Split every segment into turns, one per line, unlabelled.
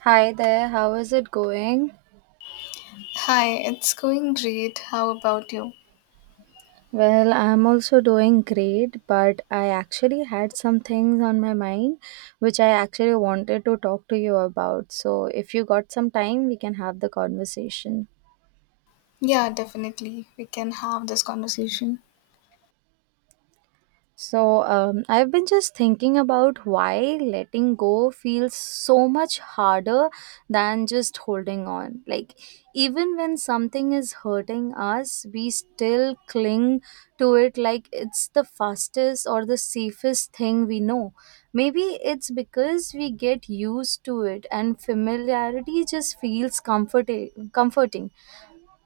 Hi there, how is it going?
Hi, it's going great. How about you?
Well, I'm also doing great, but I actually had some things on my mind which I actually wanted to talk to you about. So, if you got some time, we can have the conversation.
Yeah, definitely. We can have this conversation.
So, I've been just thinking about why letting go feels so much harder than just holding on. Like, even when something is hurting us, we still cling to it like it's the fastest or the safest thing we know. Maybe it's because we get used to it and familiarity just feels comforting,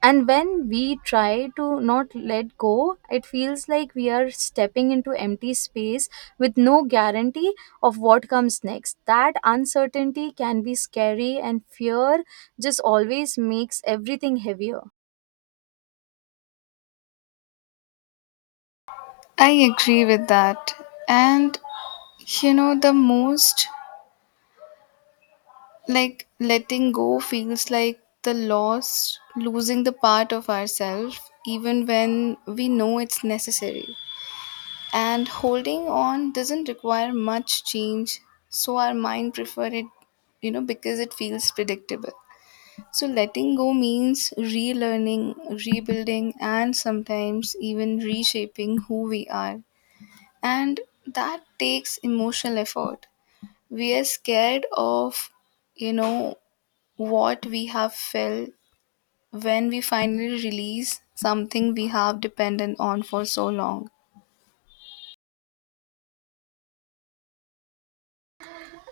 and when we try to not let go, it feels like we are stepping into empty space with no guarantee of what comes next. That uncertainty can be scary, and fear just always makes everything heavier.
I agree with that. And the most like letting go feels like the loss, losing the part of ourselves, even when we know it's necessary. And holding on doesn't require much change, so our mind prefer it, because it feels predictable. So letting go means relearning, rebuilding, and sometimes even reshaping who we are. And that takes emotional effort. We are scared of, you know, what we have felt when we finally release something we have dependent on for so long.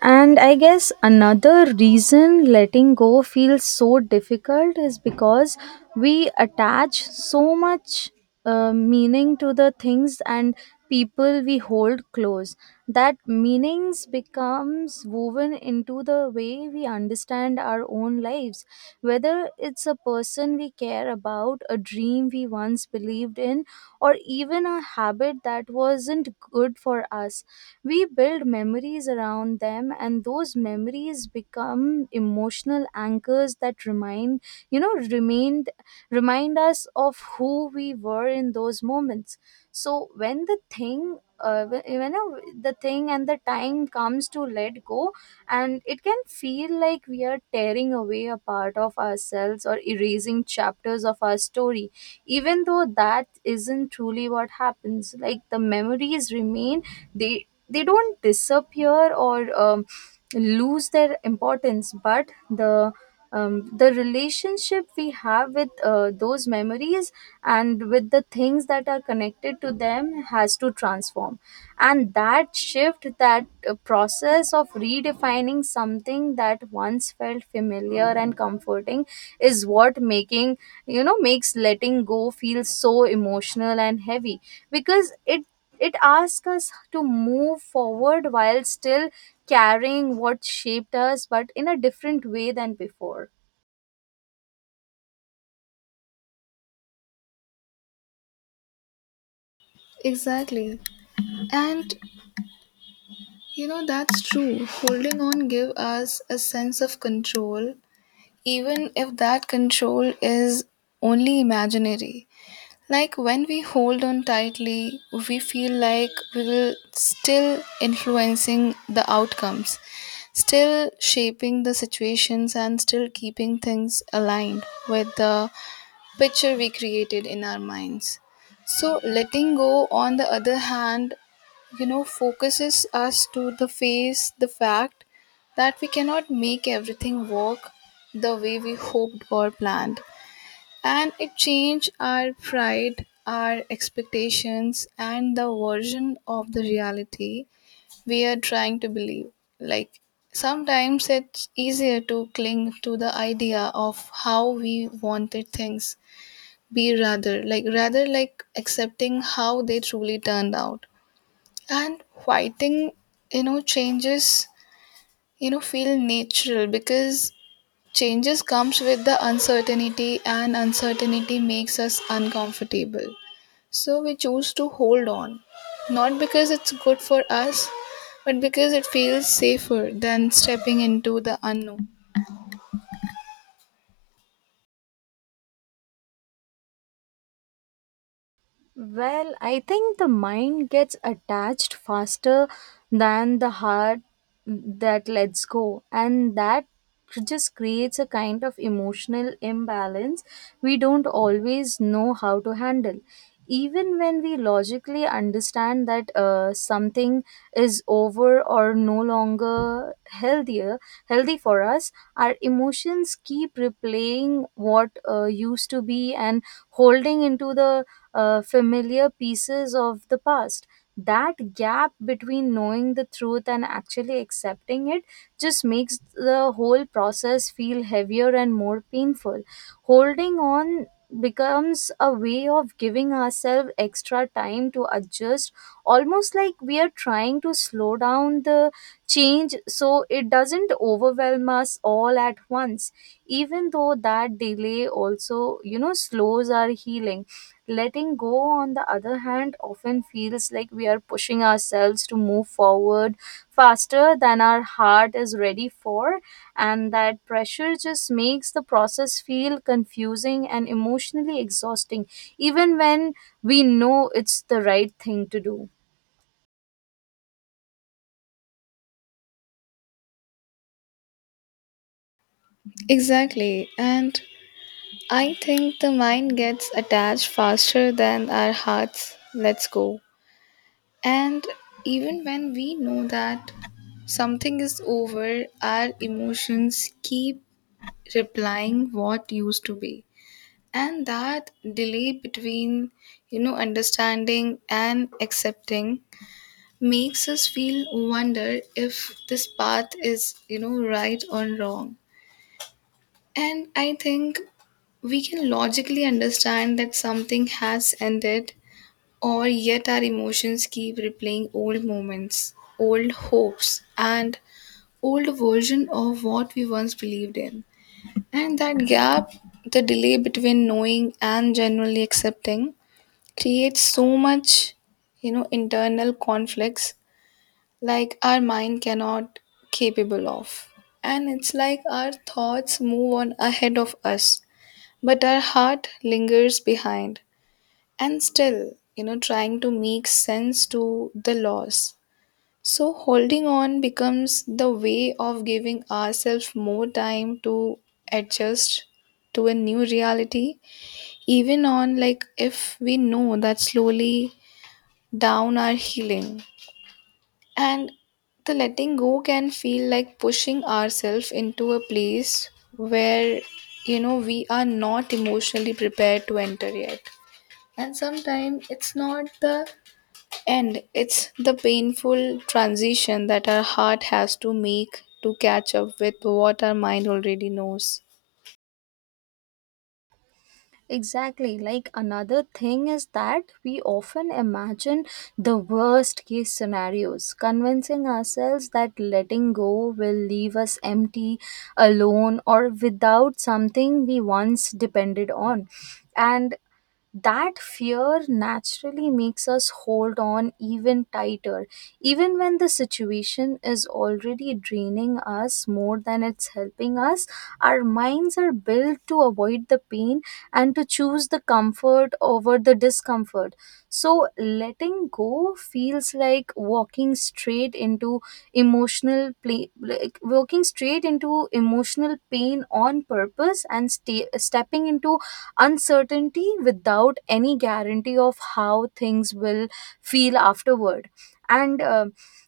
And I guess another reason letting go feels so difficult is because we attach so much meaning to the things and people we hold close, that meanings becomes woven into the way we understand our own lives. Whether it's a person we care about, a dream we once believed in, or even a habit that wasn't good for us, we build memories around them, and those memories become emotional anchors that remind you know remind remind us of who we were in those moments. So when the thing wh- when the thing and the time comes to let go, and it can feel like we are tearing away a part of ourselves or erasing chapters of our story, even though that isn't truly what happens. Like the memories remain, they they don't disappear or lose their importance, but the relationship we have with those memories and with the things that are connected to them has to transform. And that shift, that process of redefining something that once felt familiar and comforting, is what making you know makes letting go feel so emotional and heavy, because it asks us to move forward while still carrying what shaped us, but in a different way than before.
Exactly. And that's true. Holding on give us a sense of control even if that control is only imaginary. Like when we hold on tightly, we feel like we will still influencing the outcomes, still shaping the situations and still keeping things aligned with the picture we created in our minds. So, letting go, on the other hand, focuses us to the face the fact that we cannot make everything work the way we hoped or planned. And it changed our pride, our expectations, and the version of the reality we are trying to believe. Like, sometimes it's easier to cling to the idea of how we wanted things be rather like accepting how they truly turned out, and fighting changes feel natural because changes comes with the uncertainty, and uncertainty makes us uncomfortable, so we choose to hold on not because it's good for us but because it feels safer than stepping into the unknown.
Well, I think the mind gets attached faster than the heart that lets go, and that just creates a kind of emotional imbalance we don't always know how to handle. Even when we logically understand that something is over or no longer healthier, healthy for us, our emotions keep replaying what used to be, and holding into the familiar pieces of the past. That gap between knowing the truth and actually accepting it just makes the whole process feel heavier and more painful. Holding on becomes a way of giving ourselves extra time to adjust, almost like we are trying to slow down the change so it doesn't overwhelm us all at once, even though that delay also, you know, slows our healing. Letting go, on the other hand, often feels like we are pushing ourselves to move forward faster than our heart is ready for, and that pressure just makes the process feel confusing and emotionally exhausting, even when we know it's the right thing to do.
Exactly, and I think the mind gets attached faster than our hearts let's go. And even when we know that something is over, our emotions keep replying what used to be. And that delay between, understanding and accepting makes us feel wonder if this path is, right or wrong. And I think we can logically understand that something has ended, or yet our emotions keep replaying old moments, old hopes, and old version of what we once believed in. And that gap, the delay between knowing and genuinely accepting, creates so much, internal conflicts like our mind cannot capable of. And it's like our thoughts move on ahead of us but our heart lingers behind and still, trying to make sense to the loss. So holding on becomes the way of giving ourselves more time to adjust to a new reality, even on like if we know that slowly down our healing. And the letting go can feel like pushing ourselves into a place where we are not emotionally prepared to enter yet, and sometimes it's not the end, it's the painful transition that our heart has to make to catch up with what our mind already knows.
Exactly. Like another thing is that we often imagine the worst case scenarios, convincing ourselves that letting go will leave us empty, alone, or without something we once depended on. And that fear naturally makes us hold on even tighter, even when the situation is already draining us more than it's helping us. Our minds are built to avoid the pain and to choose the comfort over the discomfort. So, letting go feels like walking straight into emotional play, like walking straight into emotional pain on purpose and stepping into uncertainty without any guarantee of how things will feel afterward. And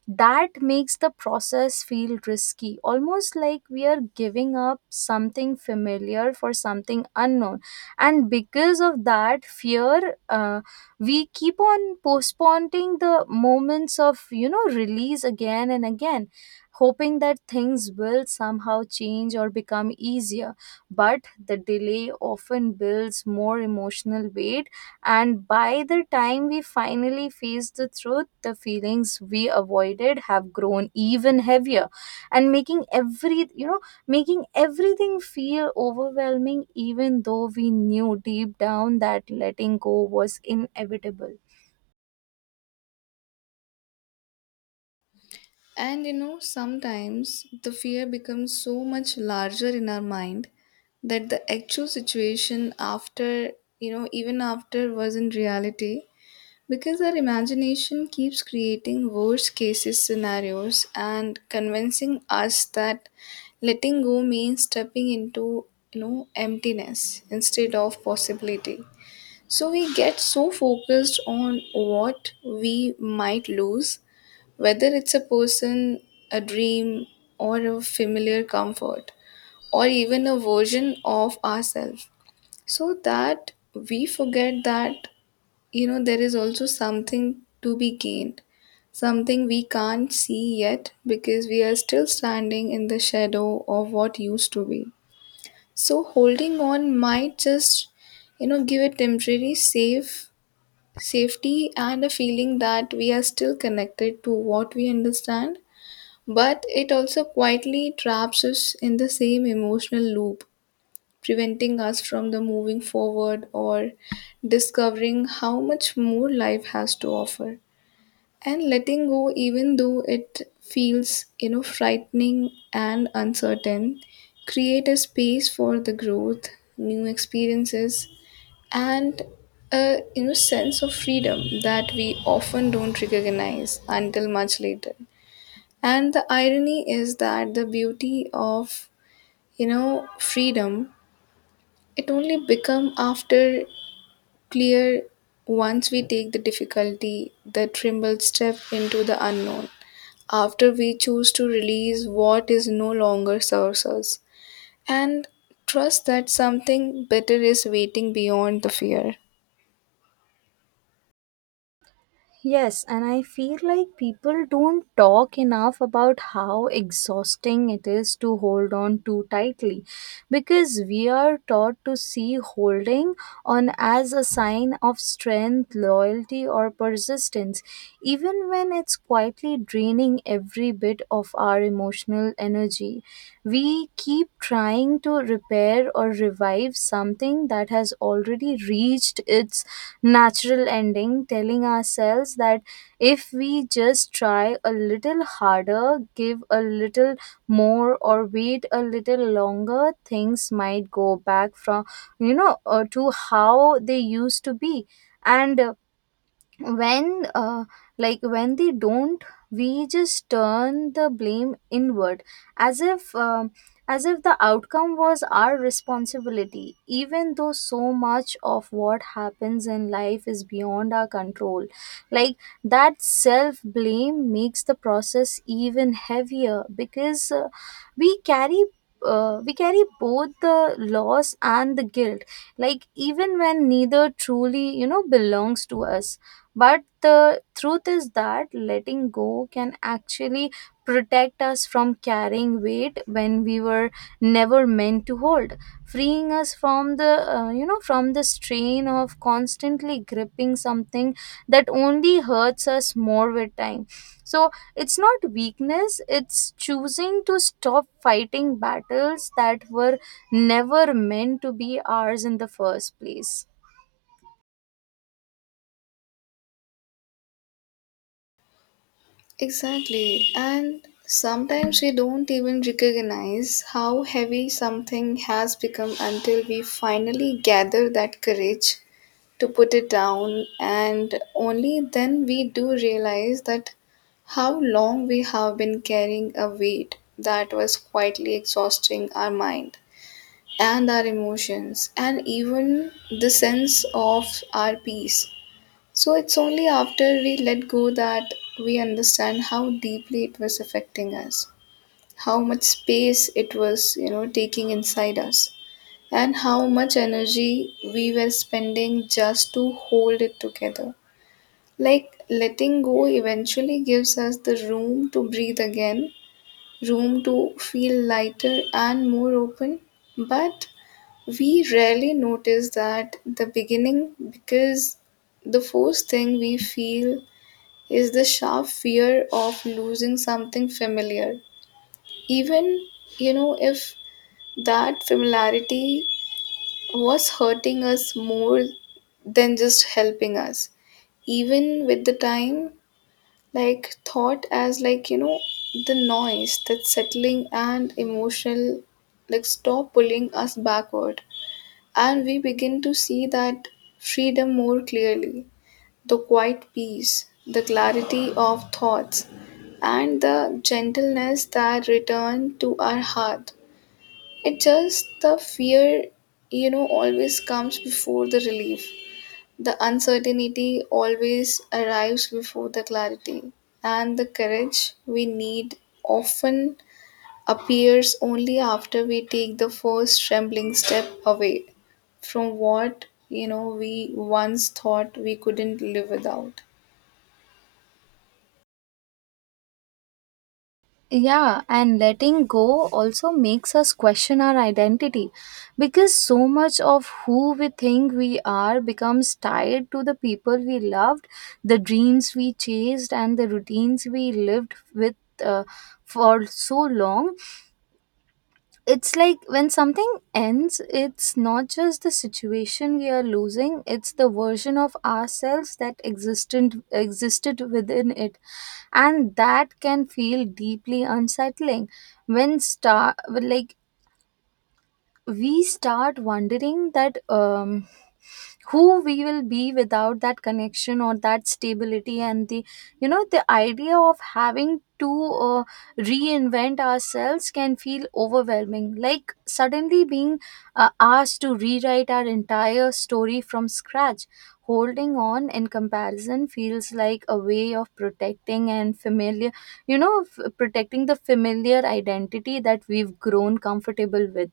that makes the process feel risky, almost like we are giving up something familiar for something unknown, and because of that fear, we keep on postponing the moments of, you know, release again and again, hoping that things will somehow change or become easier, but the delay often builds more emotional weight. And by the time we finally face the truth, the feelings we avoided have grown even heavier, and making everything feel overwhelming, even though we knew deep down that letting go was inevitable.
And sometimes the fear becomes so much larger in our mind that the actual situation after, even after was in reality. Because our imagination keeps creating worst cases scenarios and convincing us that letting go means stepping into emptiness instead of possibility. So we get so focused on what we might lose, whether it's a person, a dream, or a familiar comfort, or even a version of ourselves, so that we forget that there is also something to be gained, something we can't see yet because we are still standing in the shadow of what used to be. So holding on might just give a temporary safety and a feeling that we are still connected to what we understand, but it also quietly traps us in the same emotional loop, preventing us from the moving forward or discovering how much more life has to offer. And letting go, even though it feels frightening and uncertain, create a space for the growth, new experiences, and a sense of freedom that we often don't recognize until much later. And the irony is that the beauty of freedom, it only become after clear once we take the difficulty, the tremble step into the unknown, after we choose to release what is no longer serves us, and trust that something better is waiting beyond the fear.
Yes, and I feel like people don't talk enough about how exhausting it is to hold on too tightly, because we are taught to see holding on as a sign of strength, loyalty, or persistence, even when it's quietly draining every bit of our emotional energy. We keep trying to repair or revive something that has already reached its natural ending, telling ourselves that if we just try a little harder, give a little more, or wait a little longer, things might go back to how they used to be. And when like when they don't, we just turn the blame inward, as if um, as if the outcome was our responsibility, even though so much of what happens in life is beyond our control. Like that self blame makes the process even heavier, because we carry we carry both the loss and the guilt, like even when neither truly, you know, belongs to us. But the truth is that letting go can actually protect us from carrying weight when we were never meant to hold, freeing us from the from the strain of constantly gripping something that only hurts us more with time. So it's not weakness; it's choosing to stop fighting battles that were never meant to be ours in the first place.
Exactly. And sometimes we don't even recognize how heavy something has become until we finally gather that courage to put it down, and only then we do realize that how long we have been carrying a weight that was quietly exhausting our mind and our emotions and even the sense of our peace. So it's only after we let go that we understand how deeply it was affecting us, how much space it was, taking inside us, and how much energy we were spending just to hold it together. Like letting go eventually gives us the room to breathe again, room to feel lighter and more open, but we rarely notice that the beginning because the first thing we feel is the sharp fear of losing something familiar, even if that familiarity was hurting us more than just helping us, even with the time, like thought as like the noise that's settling and emotional like stop pulling us backward. And we begin to see that freedom more clearly: the quiet peace, the clarity of thoughts, and the gentleness that return to our heart. It just the fear, always comes before the relief. The uncertainty always arrives before the clarity. And the courage we need often appears only after we take the first trembling step away from what, we once thought we couldn't live without.
Yeah, and letting go also makes us question our identity, because so much of who we think we are becomes tied to the people we loved, the dreams we chased, and the routines we lived with uh, for so long. It's like when something ends, it's not just the situation we are losing, it's the version of ourselves that existent existed within it, and that can feel deeply unsettling when star like we start wondering that, who we will be without that connection or that stability. And the you know the idea of having to uh, reinvent ourselves can feel overwhelming, like suddenly being asked to rewrite our entire story from scratch. Holding on, in comparison, feels like a way of protecting and familiar you know f- protecting the familiar identity that we've grown comfortable with,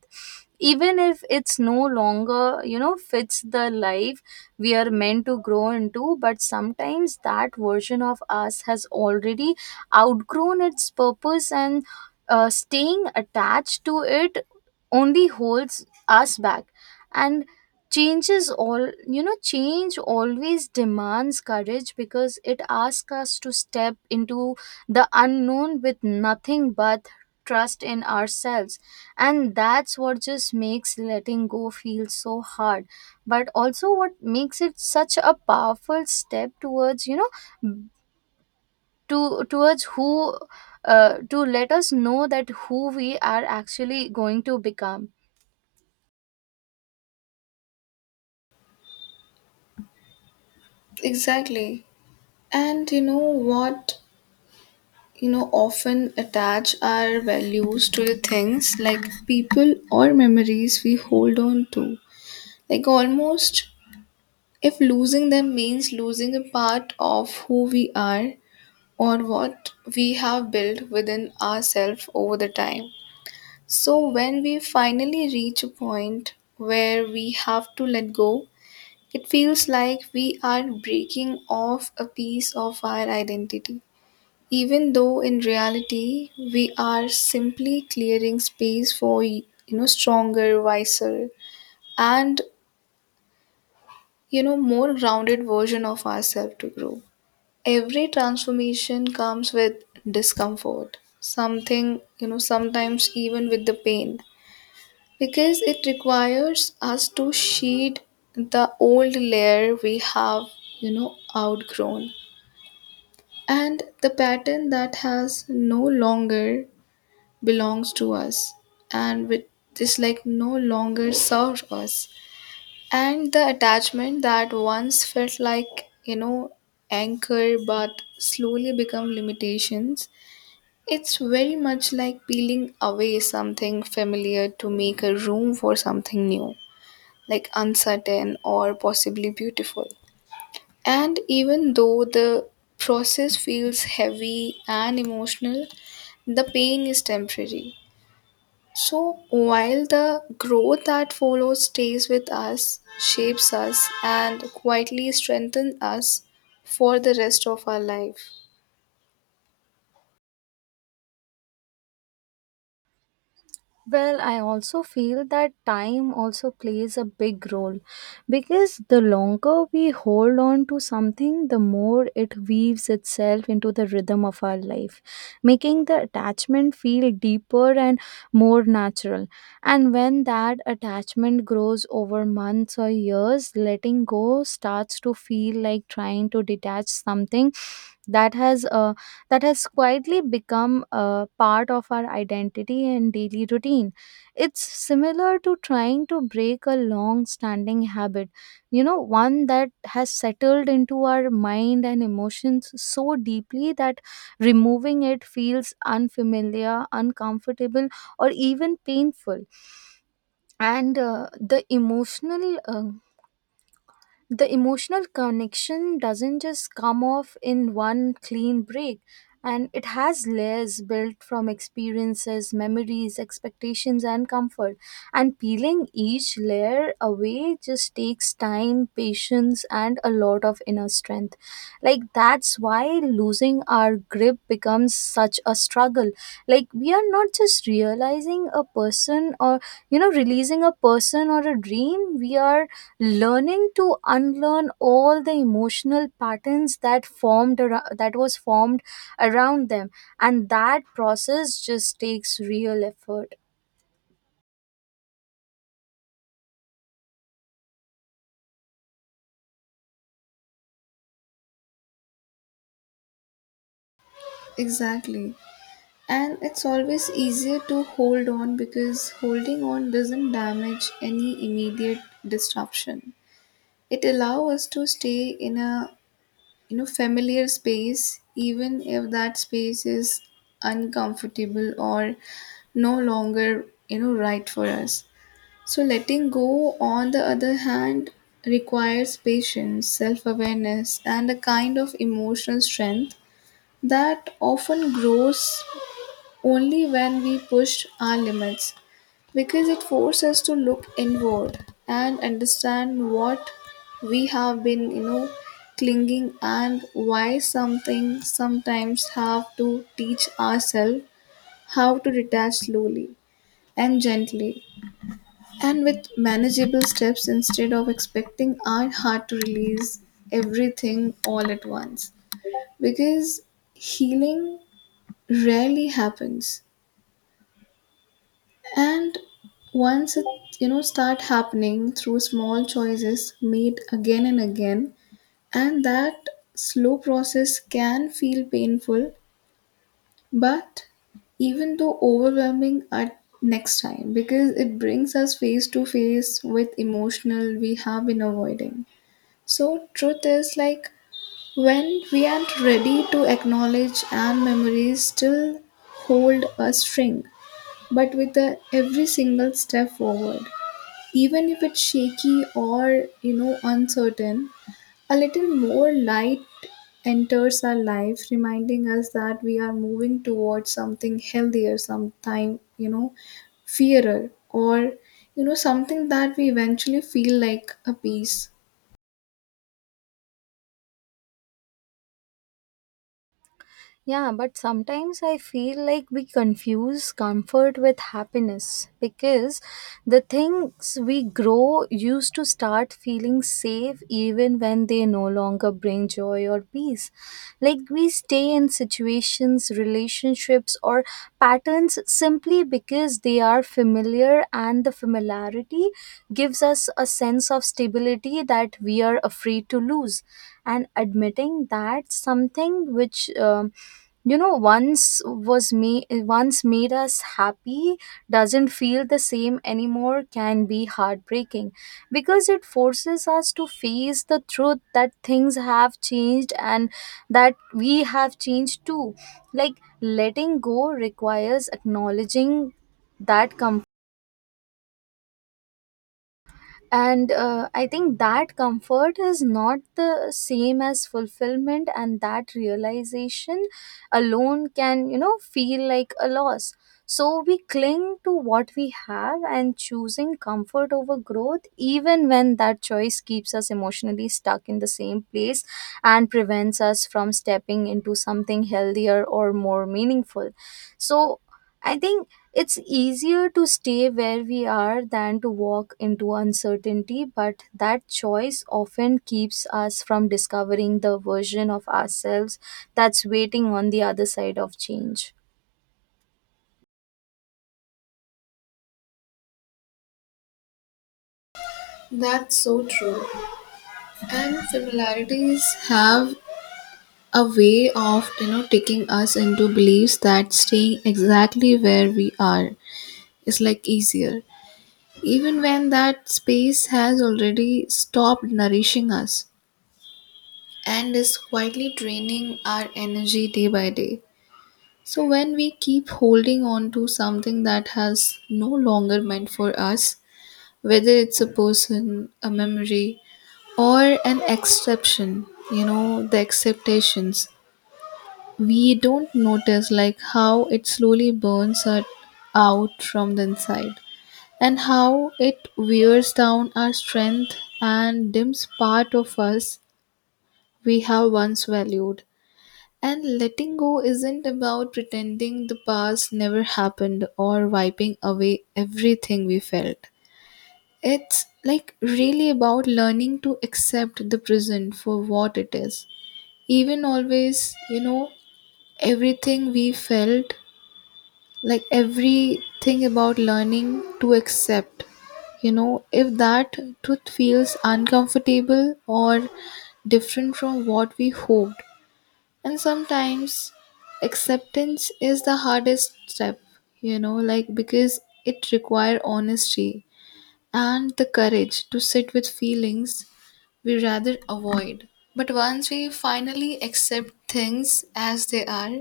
even if it's no longer, you know, fits the life we are meant to grow into. But sometimes that version of us has already outgrown its purpose, and staying attached to it only holds us back. And changes all you know change always demands courage, because it asks us to step into the unknown with nothing but trust in ourselves, and that's what just makes letting go feel so hard, but also what makes it such a powerful step towards, you know, to towards who, to let us know that who we are actually going to become.
Exactly. And you know what? Often attach our values to the things like people or memories we hold on to, like almost if losing them means losing a part of who we are or what we have built within ourselves over the time. So when we finally reach a point where we have to let go, it feels like we are breaking off a piece of our identity, even though in reality we are simply clearing space for stronger, wiser, and more grounded version of ourselves to grow. Every transformation comes with discomfort, something sometimes even with the pain, because it requires us to shed the old layer we have outgrown, and the pattern that has no longer belongs to us, and with this like no longer serves us, and the attachment that once felt like anchor but slowly become limitations. It's very much like peeling away something familiar to make a room for something new, like uncertain or possibly beautiful. And even though the process feels heavy and emotional, the pain is temporary, so, while the growth that follows stays with us, shapes us, and quietly strengthens us for the rest of our life.
Well, I also feel that time also plays a big role, because the longer we hold on to something, the more it weaves itself into the rhythm of our life, making the attachment feel deeper and more natural. And when that attachment grows over months or years, letting go starts to feel like trying to detach something that has uh, that has quietly become a part of our identity and daily routine. It's similar to trying to break a long standing habit, you know, one that has settled into our mind and emotions so deeply that removing it feels unfamiliar, uncomfortable, or even painful. And the emotional connection doesn't just come off in one clean break, and it has layers built from experiences, memories, expectations, and comfort, and peeling each layer away just takes time, patience, and a lot of inner strength. Like that's why losing our grip becomes such a struggle. Like we are not just realizing a person, or, you know, releasing a person or a dream, we are learning to unlearn all the emotional patterns that formed ar- that was formed around them, and that process just takes real effort.
Exactly. And it's always easier to hold on because holding on doesn't damage any immediate disruption. It allows us to stay in a familiar space even if that space is uncomfortable or no longer right for us. So, letting go, on the other hand, requires patience, self awareness, and a kind of emotional strength that often grows only when we push our limits, because it forces us to look inward and understand what we have been, clinging, and why something sometimes have to teach ourselves how to detach slowly and gently and with manageable steps instead of expecting our heart to release everything all at once. Because healing rarely happens. And once it start happening through small choices made again and again, and that slow process can feel painful, but even though overwhelming at next time because it brings us face to face with emotional we have been avoiding. So, truth is like when we aren't ready to acknowledge our memories still hold a string, but with the every single step forward, even if it's shaky or uncertain, a little more light enters our life, reminding us that we are moving towards something healthier, sometime fairer, or something that we eventually feel like a peace.
Yeah, but sometimes I feel like we confuse comfort with happiness, because the things we grow used to start feeling safe even when they no longer bring joy or peace. Like we stay in situations, relationships, or patterns simply because they are familiar, and the familiarity gives us a sense of stability that we are afraid to lose. And admitting that something which, once was me once made us happy doesn't feel the same anymore can be heartbreaking, because it forces us to face the truth that things have changed and that we have changed too. Like letting go requires acknowledging that comfort, and I think that comfort is not the same as fulfillment, and that realization alone can, you know, feel like a loss. So we cling to what we have, and choosing comfort over growth, even when that choice keeps us emotionally stuck in the same place and prevents us from stepping into something healthier or more meaningful. So I think it's easier to stay where we are than to walk into uncertainty, but that choice often keeps us from discovering the version of ourselves that's waiting on the other side of change.
That's so true. And similarities have a way of, taking us into beliefs that staying exactly where we are is like easier, even when that space has already stopped nourishing us and is quietly draining our energy day by day. So when we keep holding on to something that has no longer meant for us, whether it's a person, a memory, or an exception, the acceptations, we don't notice like how it slowly burns us out from the inside, and how it wears down our strength and dims part of us we have once valued. And letting go isn't about pretending the past never happened or wiping away everything we felt. It's like really about learning to accept the present for what it is. Even always, everything we felt, like everything about learning to accept if that truth feels uncomfortable or different from what we hoped. And sometimes acceptance is the hardest step, like because it requires honesty and the courage to sit with feelings we rather avoid. But once we finally accept things as they are,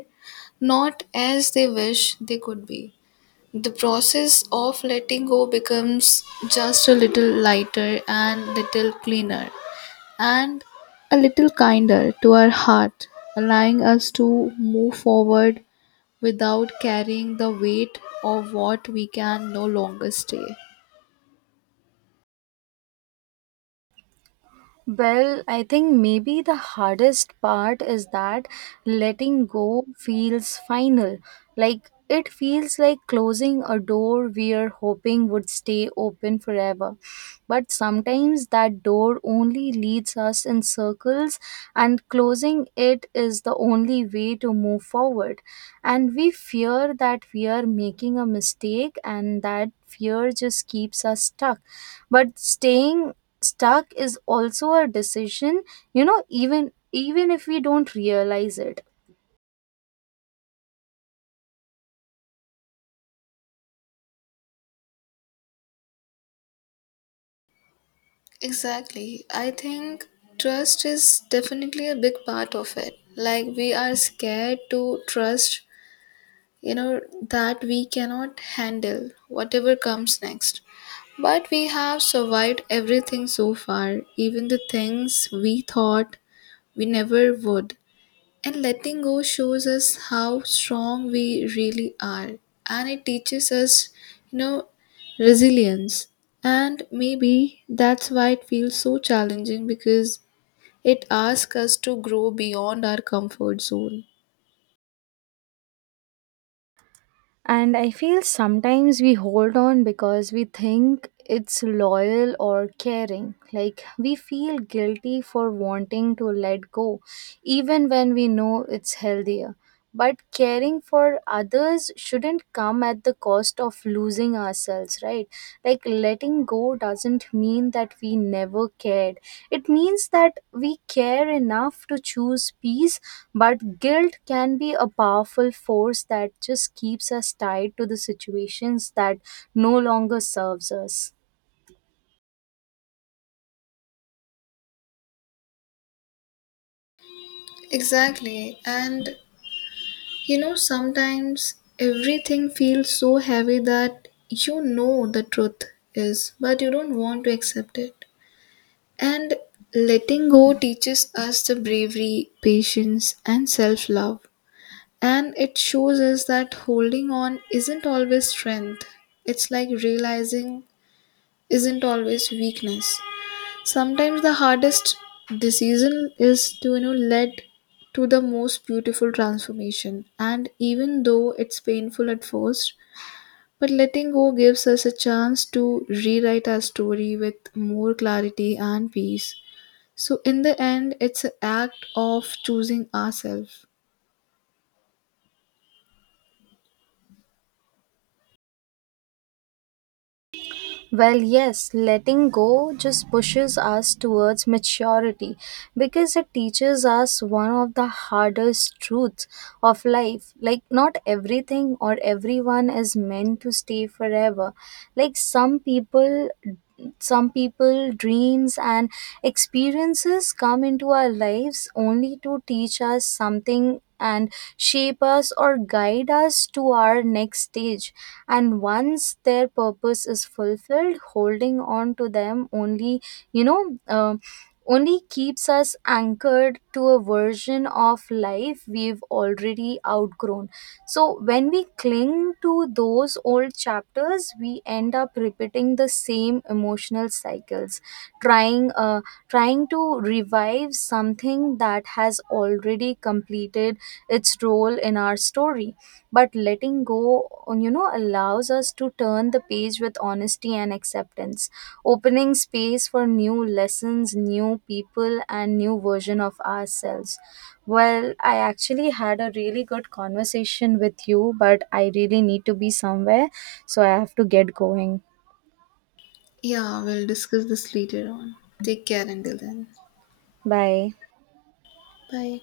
not as they wish they could be, the process of letting go becomes just a little lighter and little cleaner and a little kinder to our heart, allowing us to move forward without carrying the weight of what we can no longer stay.
Well, I think maybe the hardest part is that letting go feels final. Like it feels like closing a door we are hoping would stay open forever. But sometimes that door only leads us in circles, and closing it is the only way to move forward. And we fear that we are making a mistake, and that fear just keeps us stuck. But staying stuck is also a decision, you know, even if we don't realize it.
Exactly. I think trust is definitely a big part of it. Like, we are scared to trust you know that we cannot handle whatever comes next, but we have survived everything so far, even the things we thought we never would. And letting go shows us how strong we really are, and it teaches us you know resilience. And maybe that's why it feels so challenging, because it asks us to grow beyond our comfort zone.
And I feel sometimes we hold on because we think it's loyal or caring, like we feel guilty for wanting to let go even when we know it's healthier. But caring for others shouldn't come at the cost of losing ourselves, right? Like letting go doesn't mean that we never cared, it means that we care enough to choose peace. But guilt can be a powerful force that just keeps us tied to the situations that no longer serves us.
Exactly, and sometimes everything feels so heavy that the truth is, but you don't want to accept it. And letting go teaches us the bravery, patience, and self love. And it shows us that holding on isn't always strength, it's like realizing isn't always weakness. Sometimes the hardest decision is to lead to the most beautiful transformation, and even though it's painful at first, but letting go gives us a chance to rewrite our story with more clarity and peace. So in the end, it's an act of choosing ourselves.
Well, yes, letting go just pushes us towards maturity, because it teaches us one of the hardest truths of life. Like, not everything or everyone is meant to stay forever. Like, some people, dreams, and experiences come into our lives only to teach us something and shape us or guide us to our next stage, and once their purpose is fulfilled, holding on to them only, you know um only keeps us anchored to a version of life we've already outgrown. So when we cling to those old chapters, we end up repeating the same emotional cycles, trying uh, trying to revive something that has already completed its role in our story. But letting go, you know, allows us to turn the page with honesty and acceptance, opening space for new lessons, new people, and new version of ourselves. Well, I actually had a really good conversation with you, but I really need to be somewhere, so I have to get going.
Yeah, we'll discuss this later on. Take care until then.
Bye.
Bye.